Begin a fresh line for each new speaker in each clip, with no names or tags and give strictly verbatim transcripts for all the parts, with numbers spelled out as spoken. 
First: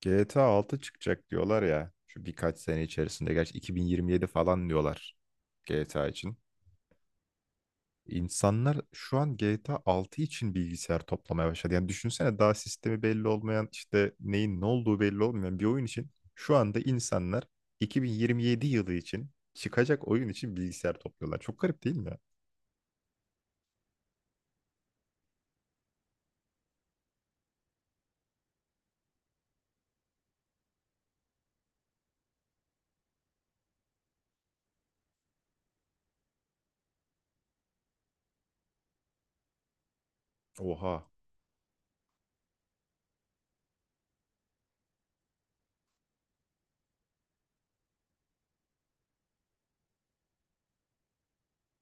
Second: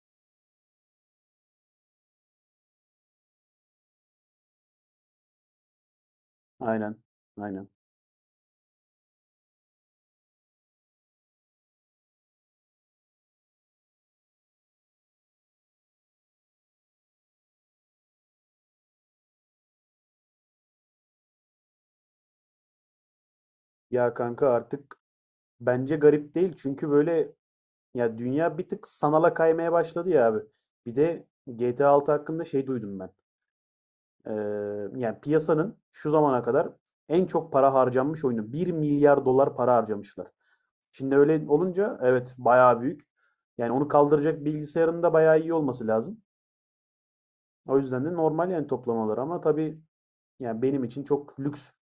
G T A altı çıkacak diyorlar ya. Şu birkaç sene içerisinde. Gerçi iki bin yirmi yedi falan diyorlar G T A için.
Aynen. Aynen.
İnsanlar şu an G T A altı için bilgisayar toplamaya başladı. Yani düşünsene daha sistemi belli olmayan, işte neyin ne olduğu belli olmayan bir oyun için şu anda insanlar iki bin yirmi yedi yılı için çıkacak oyun için bilgisayar topluyorlar. Çok garip değil mi ya?
Ya kanka artık bence garip değil. Çünkü böyle ya dünya bir tık sanala kaymaya başladı ya abi. Bir de G T A altı hakkında şey duydum ben. Ee, yani piyasanın şu zamana kadar en çok para harcanmış oyunu. Bir milyar dolar para harcamışlar.
Oha.
Şimdi öyle olunca evet bayağı büyük. Yani onu kaldıracak bilgisayarın da bayağı iyi olması lazım. O yüzden de normal yani toplamaları ama tabii yani benim için çok lüks.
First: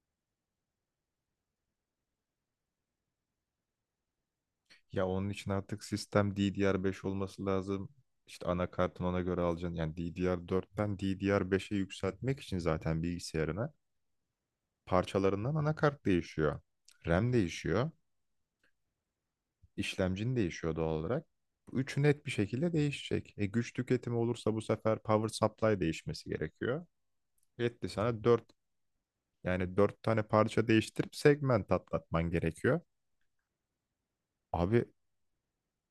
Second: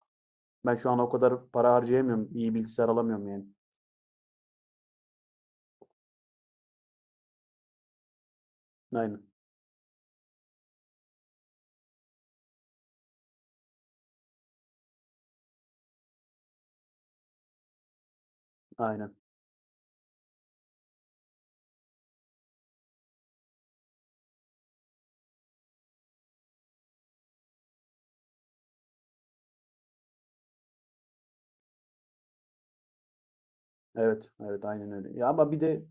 Ben şu an o kadar para harcayamıyorum. İyi bilgisayar alamıyorum yani.
Ya onun için artık sistem D D R beş olması lazım. İşte anakartın ona
Aynen.
göre alacaksın. Yani D D R dörtten D D R beşe yükseltmek için zaten bilgisayarına parçalarından anakart değişiyor. RAM değişiyor.
Aynen.
İşlemcin değişiyor doğal olarak. Bu üçü net bir şekilde değişecek. E, güç tüketimi olursa bu sefer power supply değişmesi gerekiyor. Etti sana dört, yani dört tane parça değiştirip segment atlatman gerekiyor.
Evet, evet
Abi.
aynen öyle. Ya ama bir de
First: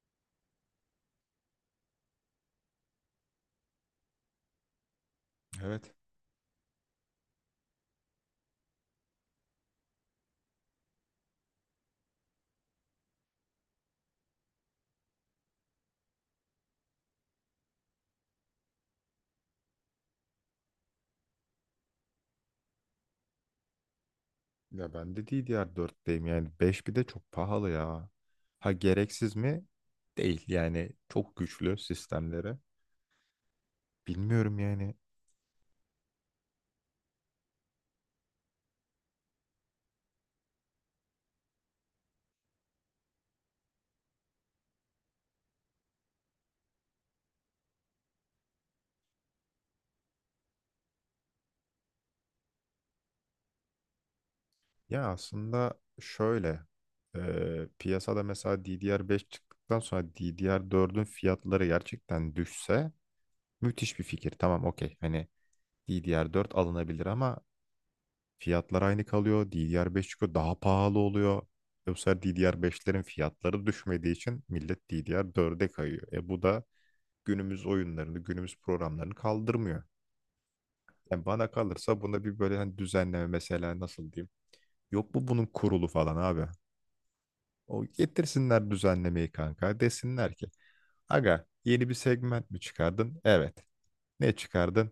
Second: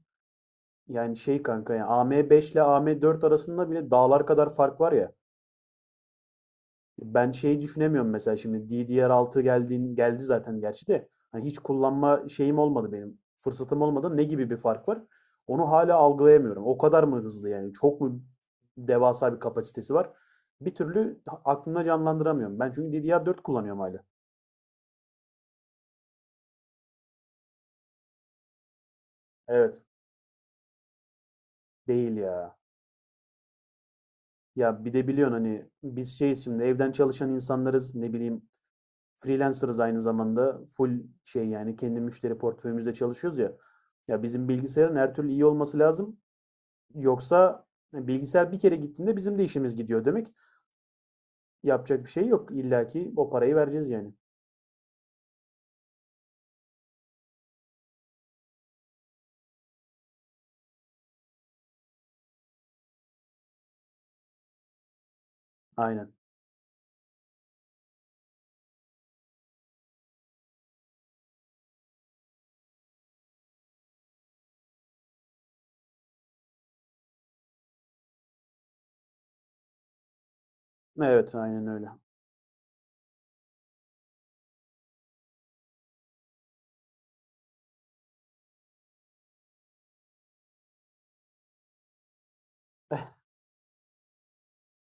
yani şey kanka ya A M beş ile A M dört arasında bile dağlar kadar fark var ya.
Evet.
Ben şeyi düşünemiyorum mesela şimdi D D R altı geldiğin geldi zaten gerçi de hani hiç kullanma şeyim olmadı benim. Fırsatım olmadı. Ne gibi bir fark var? Onu hala algılayamıyorum. O kadar mı hızlı yani? Çok mu devasa bir kapasitesi var? Bir türlü aklımda canlandıramıyorum. Ben çünkü D D R dört kullanıyorum hala.
Ya ben de D D R dörtteyim, yani beş bir de çok pahalı ya. Ha, gereksiz mi?
Evet,
Değil yani, çok güçlü
değil
sistemleri.
ya.
Bilmiyorum
Ya bir
yani.
de biliyorsun hani biz şeyiz şimdi evden çalışan insanlarız ne bileyim freelancer'ız aynı zamanda full şey yani kendi müşteri portföyümüzde çalışıyoruz ya. Ya bizim bilgisayarın her türlü iyi olması lazım. Yoksa e, bilgisayar bir kere gittiğinde bizim de işimiz gidiyor demek. Yapacak bir şey yok. İlla ki o parayı vereceğiz yani.
Ya aslında şöyle, e, piyasada mesela D D R beş çıktıktan sonra D D R dördün fiyatları gerçekten düşse müthiş bir fikir. Tamam, okey, hani
Aynen.
D D R dört alınabilir ama fiyatlar aynı kalıyor. D D R beş çıkıyor, daha pahalı oluyor. E, bu sefer D D R beşlerin fiyatları düşmediği için millet D D R dörde kayıyor. E, bu da günümüz oyunlarını, günümüz programlarını kaldırmıyor. Yani
Evet
bana
aynen öyle.
kalırsa buna bir böyle hani düzenleme, mesela nasıl diyeyim? Yok mu bunun kurulu falan abi? O getirsinler düzenlemeyi kanka. Desinler ki aga, yeni bir segment mi çıkardın? Evet. Ne çıkardın?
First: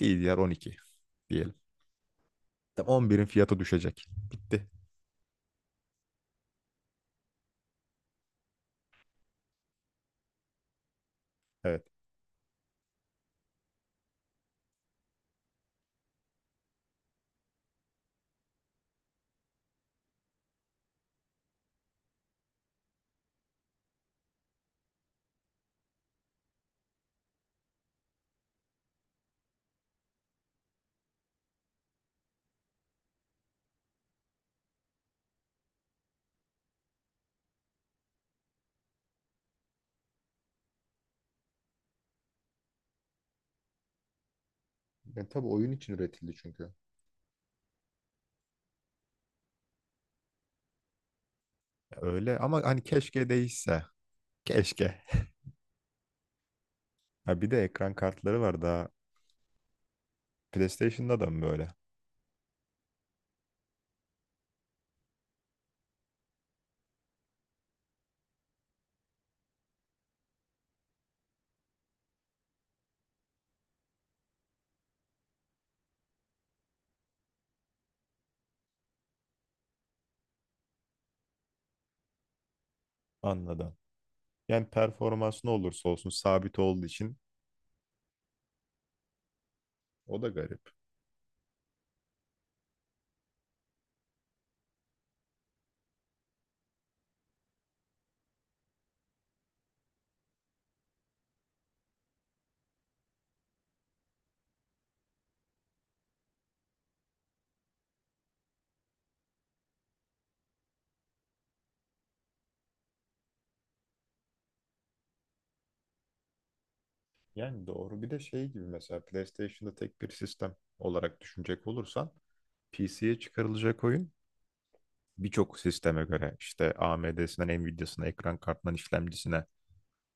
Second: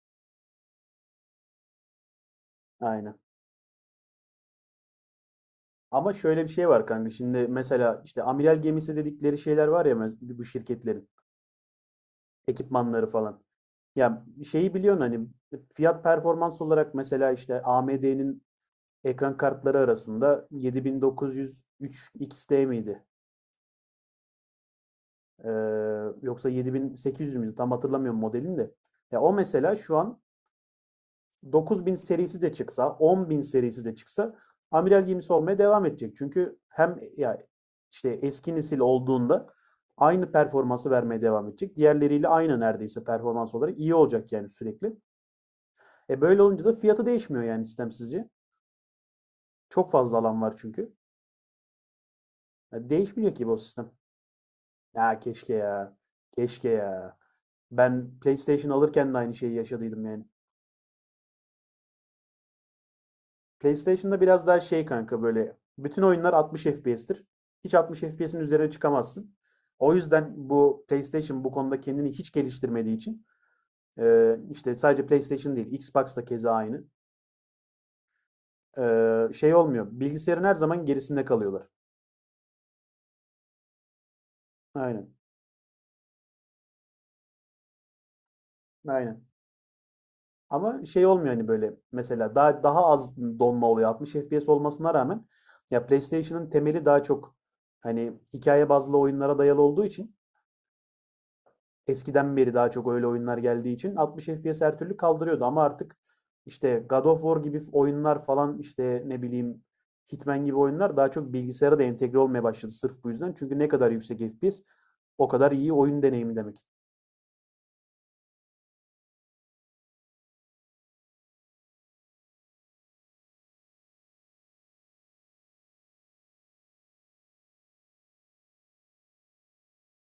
D D R on iki diyelim. Tamam,
Aynen.
on birin fiyatı düşecek. Bitti.
Ama şöyle bir şey var kanka. Şimdi mesela işte amiral gemisi dedikleri şeyler var ya mes- bu şirketlerin
Evet.
ekipmanları falan. Ya şeyi biliyorsun hani fiyat performans olarak mesela işte A M D'nin ekran kartları arasında yedi bin dokuz yüz üç X T miydi? Ee, Yoksa yedi bin sekiz yüz müydü? Tam hatırlamıyorum modelini de. Ya o mesela şu an dokuz bin serisi de çıksa, on bin serisi de çıksa amiral gemisi olmaya devam edecek. Çünkü hem ya işte eski nesil olduğunda aynı performansı vermeye devam edecek. Diğerleriyle aynı neredeyse performans olarak iyi olacak yani sürekli.
Yani tabii oyun için
E
üretildi
böyle olunca
çünkü.
da fiyatı değişmiyor yani sistem sizce. Çok fazla alan var çünkü.
Öyle ama hani
Ya
keşke
değişmeyecek gibi o
değişse.
sistem.
Keşke.
Ya keşke ya. Keşke ya.
Ha, bir de ekran
Ben
kartları var
PlayStation
daha.
alırken de aynı şeyi yaşadıydım yani.
PlayStation'da da mı böyle?
PlayStation'da biraz daha şey kanka böyle bütün oyunlar altmış F P S'tir. Hiç altmış F P S'in üzerine çıkamazsın. O yüzden bu PlayStation bu konuda kendini hiç geliştirmediği için e, işte sadece PlayStation değil Xbox da keza aynı. E, şey olmuyor. Bilgisayarın her zaman gerisinde kalıyorlar.
Anladım. Yani
Aynen.
performans ne olursa olsun sabit olduğu için
Aynen.
o da garip.
Ama şey olmuyor hani böyle mesela daha daha az donma oluyor altmış F P S olmasına rağmen. Ya PlayStation'ın temeli daha çok hani hikaye bazlı oyunlara dayalı olduğu için eskiden beri daha çok öyle oyunlar geldiği için altmış F P S her türlü kaldırıyordu ama artık işte God of War gibi oyunlar falan işte ne bileyim Hitman gibi oyunlar daha çok bilgisayara da entegre olmaya başladı sırf bu yüzden. Çünkü ne kadar yüksek F P S o kadar iyi oyun deneyimi demek.
Yani doğru. Bir de şey gibi, mesela PlayStation'da tek bir sistem olarak düşünecek olursan P C'ye çıkarılacak oyun birçok sisteme göre, işte A M D'sinden Nvidia'sına, ekran kartından işlemcisine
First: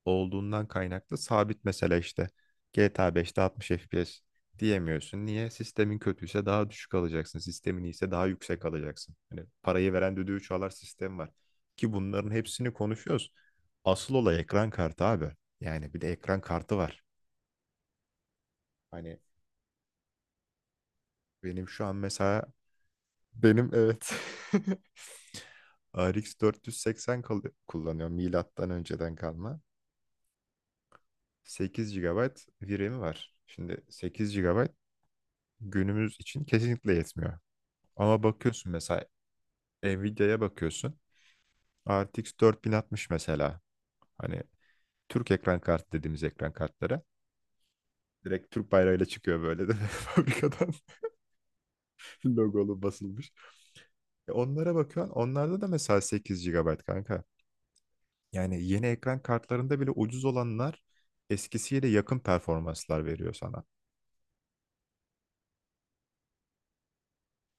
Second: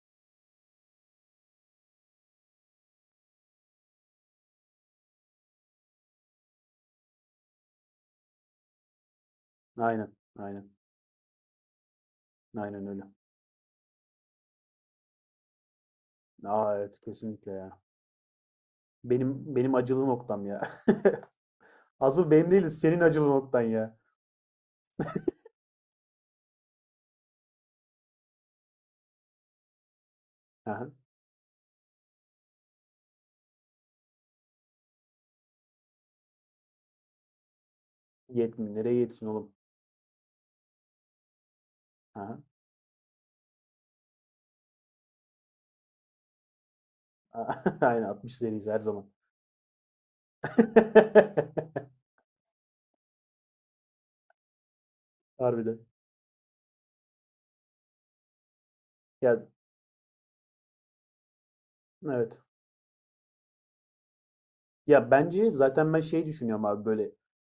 olduğundan kaynaklı sabit, mesela işte G T A beşte altmış F P S diyemiyorsun. Niye? Sistemin kötüyse daha düşük alacaksın. Sistemin iyiyse daha yüksek alacaksın. Hani parayı
Aynen.
veren düdüğü çalar
Aynen.
sistem var. Ki bunların hepsini
Aynen öyle.
konuşuyoruz. Asıl olay ekran kartı abi. Yani bir de ekran kartı
Aa evet
var.
kesinlikle ya.
Hani
Benim benim acılı noktam ya.
benim şu an
Asıl
mesela,
benim değil, senin acılı noktan
benim,
ya.
evet, R X dört yüz seksen kal- kullanıyorum, milattan önceden kalma.
Aha.
sekiz gigabayt ramı var. Şimdi sekiz gigabayt günümüz için kesinlikle yetmiyor. Ama bakıyorsun
Yetmiyor. Nereye
mesela,
yetsin oğlum?
Nvidia'ya bakıyorsun. R T X
Aha.
dört bin altmış mesela. Hani Türk ekran kartı dediğimiz ekran kartları.
Aynen altmış
Direkt
seriyiz
Türk
her
bayrağıyla
zaman.
çıkıyor böyle de fabrikadan logolu basılmış. E, onlara bakıyorsun. Onlarda da
Harbiden.
mesela sekiz gigabayt kanka. Yani yeni ekran
Ya
kartlarında bile ucuz olanlar eskisiyle yakın
evet.
performanslar veriyor sana.
Ya bence zaten ben şey düşünüyorum abi böyle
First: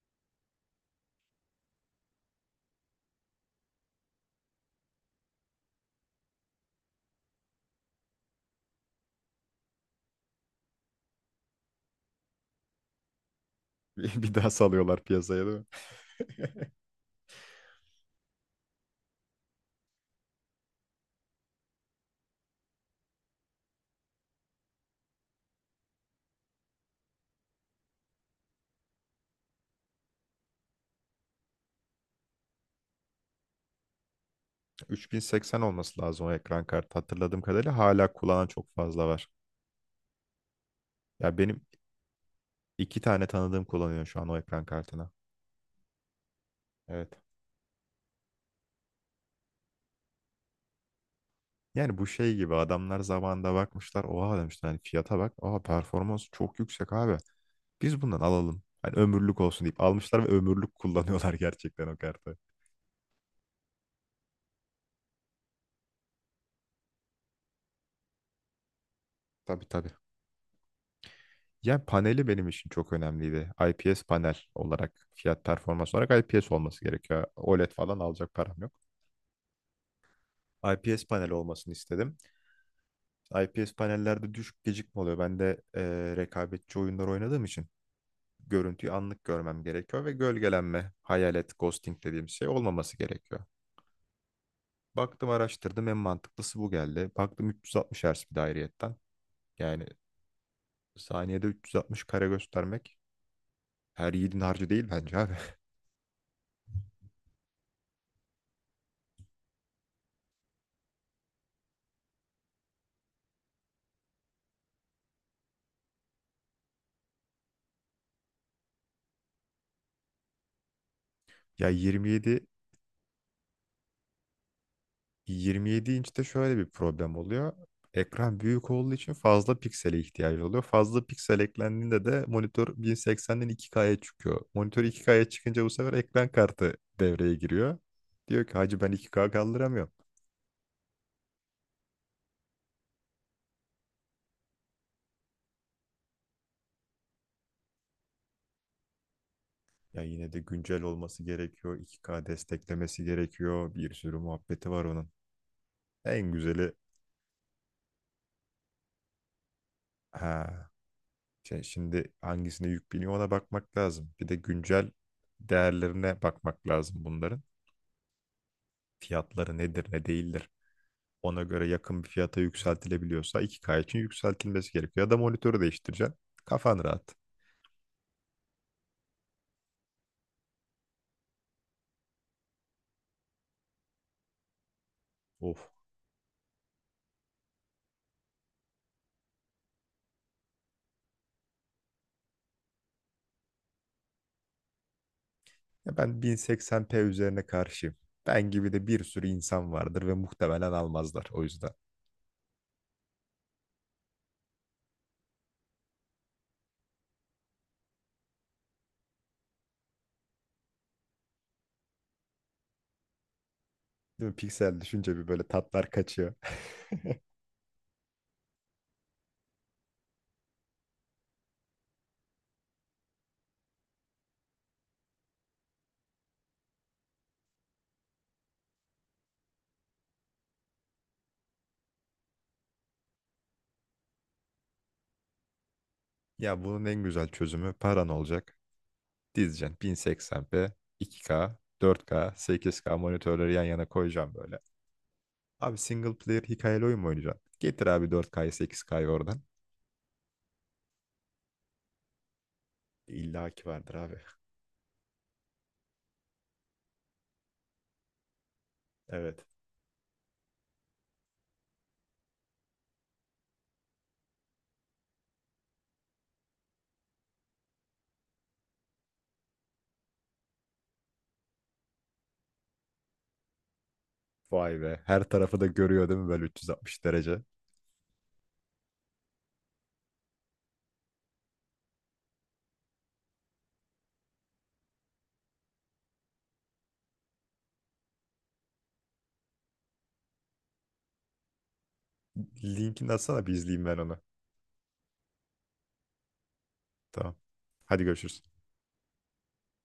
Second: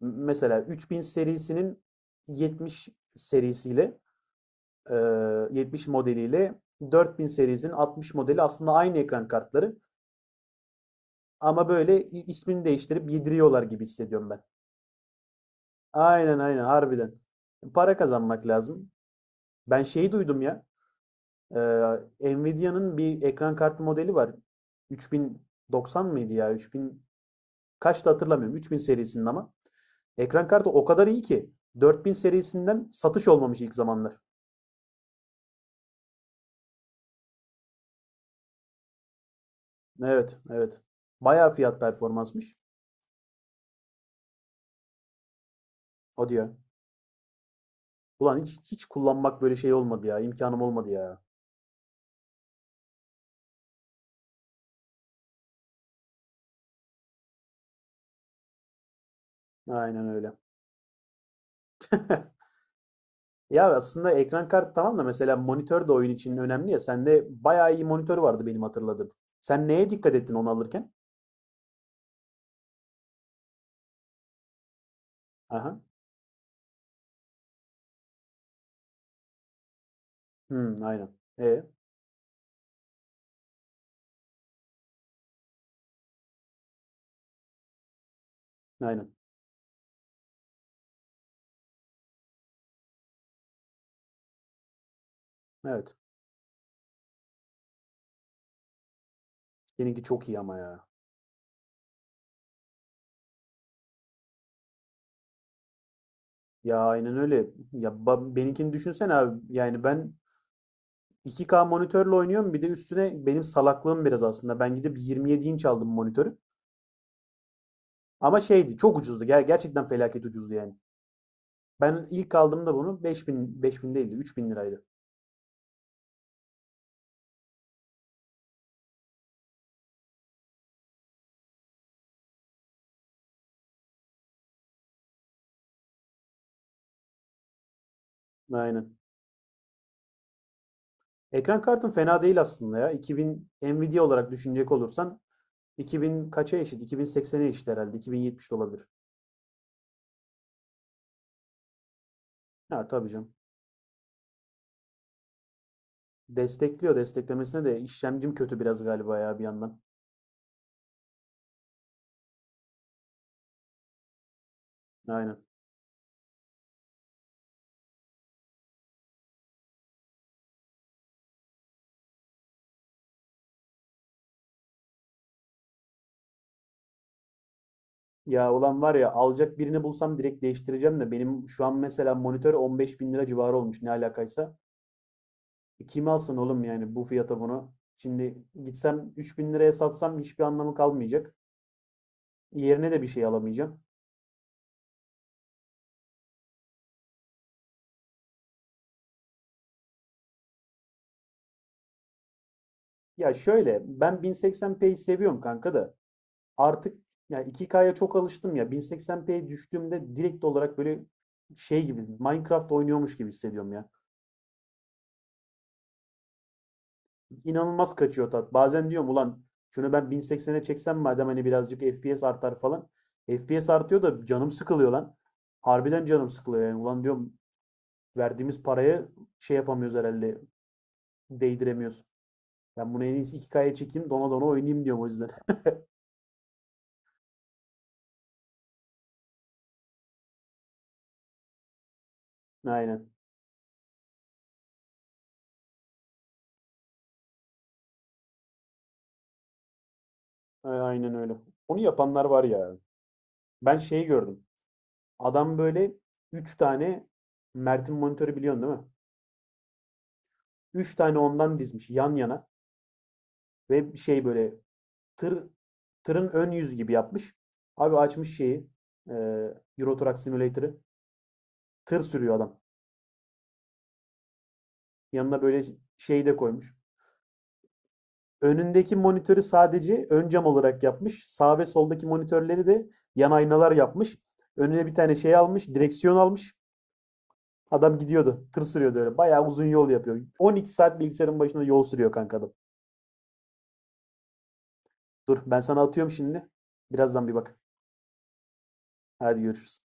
m- mesela üç bin serisinin yetmiş serisiyle e, yetmiş modeliyle dört bin serisinin altmış modeli aslında aynı ekran kartları ama böyle i- ismini değiştirip yediriyorlar gibi
Bir
hissediyorum
bir
ben.
daha salıyorlar piyasaya, değil mi?
Aynen aynen harbiden. Para kazanmak lazım. Ben şeyi duydum ya. E, Nvidia'nın bir ekran kartı modeli var. üç bin doksan mıydı ya? üç bin kaçtı hatırlamıyorum. üç bin serisinin ama. Ekran kartı o kadar iyi ki dört bin serisinden satış olmamış ilk zamanlar.
üç bin seksen olması lazım o ekran kartı. Hatırladığım kadarıyla hala kullanan çok fazla var.
Evet, evet.
Ya
Bayağı
benim
fiyat performansmış.
iki tane tanıdığım kullanıyor şu an o ekran kartını.
O diyor.
Evet.
Ulan hiç hiç kullanmak böyle şey olmadı ya. İmkanım olmadı ya.
Yani bu şey gibi, adamlar zamanında bakmışlar. Oha demişler, hani fiyata bak. Oha, performans çok yüksek abi. Biz bundan alalım. Hani ömürlük olsun deyip
Aynen
almışlar ve
öyle.
ömürlük kullanıyorlar gerçekten o kartı.
Ya aslında ekran kartı tamam da mesela monitör de oyun için önemli ya. Sende bayağı iyi monitör vardı benim hatırladığım.
Tabii
Sen
tabii.
neye dikkat ettin onu alırken?
Yani paneli benim için çok önemliydi. I P S panel olarak, fiyat
Aha.
performans olarak I P S olması gerekiyor. OLED falan alacak param yok.
Hmm,
I P S
aynen.
panel
E,
olmasını istedim. I P S panellerde düşük gecikme oluyor. Ben de eee rekabetçi oyunlar oynadığım için görüntüyü
aynen.
anlık görmem gerekiyor ve gölgelenme, hayalet, ghosting dediğim şey olmaması gerekiyor. Baktım, araştırdım, en
Evet.
mantıklısı bu geldi. Baktım üç yüz altmış Hz bir dairiyetten. Yani
Seninki çok iyi ama ya.
saniyede üç yüz altmış kare göstermek her yiğidin harcı değil bence abi.
Ya aynen öyle. Ya ba- benimkini düşünsene abi. Yani ben iki k monitörle oynuyorum. Bir de üstüne benim salaklığım biraz aslında. Ben gidip yirmi yedi inç aldım monitörü. Ama şeydi çok ucuzdu. Ger- gerçekten felaket ucuzdu yani.
Ya,
Ben ilk
27
aldığımda bunu beş bin, beş bin değildi, üç bin liraydı.
yirmi yedi inçte şöyle bir problem oluyor. Ekran büyük olduğu için fazla piksele ihtiyacı oluyor. Fazla piksel eklendiğinde de monitör bin seksenden iki ka'ya çıkıyor. Monitör iki ka'ya çıkınca bu sefer ekran kartı devreye giriyor. Diyor ki hacı, ben
Aynen.
iki ka kaldıramıyorum.
Ekran kartım fena değil aslında ya. iki bin Nvidia olarak düşünecek olursan iki bin kaça eşit? iki bin seksene eşit herhalde. iki bin yetmiş de olabilir.
Ya yine de güncel olması gerekiyor. iki ka
Ha
desteklemesi
tabii canım.
gerekiyor. Bir sürü muhabbeti var onun. En güzeli,
Destekliyor. Desteklemesine de işlemcim kötü biraz galiba ya bir yandan.
ha, şey, şimdi hangisine yük biniyor ona bakmak lazım. Bir de güncel
Aynen.
değerlerine bakmak lazım bunların. Fiyatları nedir ne değildir, ona göre yakın bir fiyata yükseltilebiliyorsa iki k için yükseltilmesi gerekiyor. Ya da monitörü değiştireceksin. Kafan rahat.
Ya olan var ya alacak birini bulsam direkt değiştireceğim de benim şu an mesela monitör on beş bin lira civarı olmuş ne alakaysa.
Of.
E, kim alsın oğlum yani bu fiyata bunu? Şimdi gitsem üç bin liraya satsam hiçbir anlamı kalmayacak. Yerine de bir şey alamayacağım.
Ya ben bin seksen p üzerine karşıyım. Ben gibi de bir sürü insan vardır ve muhtemelen almazlar o yüzden.
Ya şöyle ben bin seksen p'yi seviyorum kanka da. Artık yani iki ka'ya çok alıştım ya. bin seksen p'ye düştüğümde direkt olarak böyle şey gibi Minecraft oynuyormuş gibi hissediyorum ya.
Değil mi? Piksel düşünce bir böyle tatlar kaçıyor.
İnanılmaz kaçıyor tat. Bazen diyorum ulan şunu ben bin seksene çeksem madem hani birazcık F P S artar falan. F P S artıyor da canım sıkılıyor lan. Harbiden canım sıkılıyor yani. Ulan diyorum verdiğimiz paraya şey yapamıyoruz herhalde. Değdiremiyoruz. Ben bunu en iyisi iki ka'ya çekeyim dona dona oynayayım diyorum o yüzden.
Ya bunun en güzel çözümü paran olacak. Dizeceksin bin seksen p, iki ka, dört ka, sekiz ka
Aynen.
monitörleri yan yana koyacağım böyle. Abi, single player hikayeli oyun mu oynayacaksın? Getir abi dört ka'yı sekiz ka'yı oradan.
Aynen öyle. Onu yapanlar var ya.
İlla ki
Ben
vardır
şeyi
abi.
gördüm. Adam böyle üç tane Mert'in monitörü biliyorsun değil mi?
Evet.
Üç tane ondan dizmiş yan yana ve bir şey böyle tır tırın ön yüz gibi yapmış. Abi açmış şeyi e, Euro Truck Simulator'ı tır sürüyor adam.
Vay be. Her
Yanına
tarafı
böyle
da görüyor değil
şey
mi
de
böyle
koymuş.
üç yüz altmış derece?
Önündeki monitörü sadece ön cam olarak yapmış. Sağ ve soldaki monitörleri de yan aynalar yapmış. Önüne bir tane şey almış, direksiyon almış. Adam gidiyordu. Tır sürüyordu öyle. Bayağı uzun yol yapıyor. on iki saat bilgisayarın başında yol sürüyor kanka adam.
Linkini atsana bir izleyeyim ben onu.
Dur ben sana atıyorum şimdi. Birazdan bir
Tamam.
bak.
Hadi görüşürüz.
Hadi görüşürüz.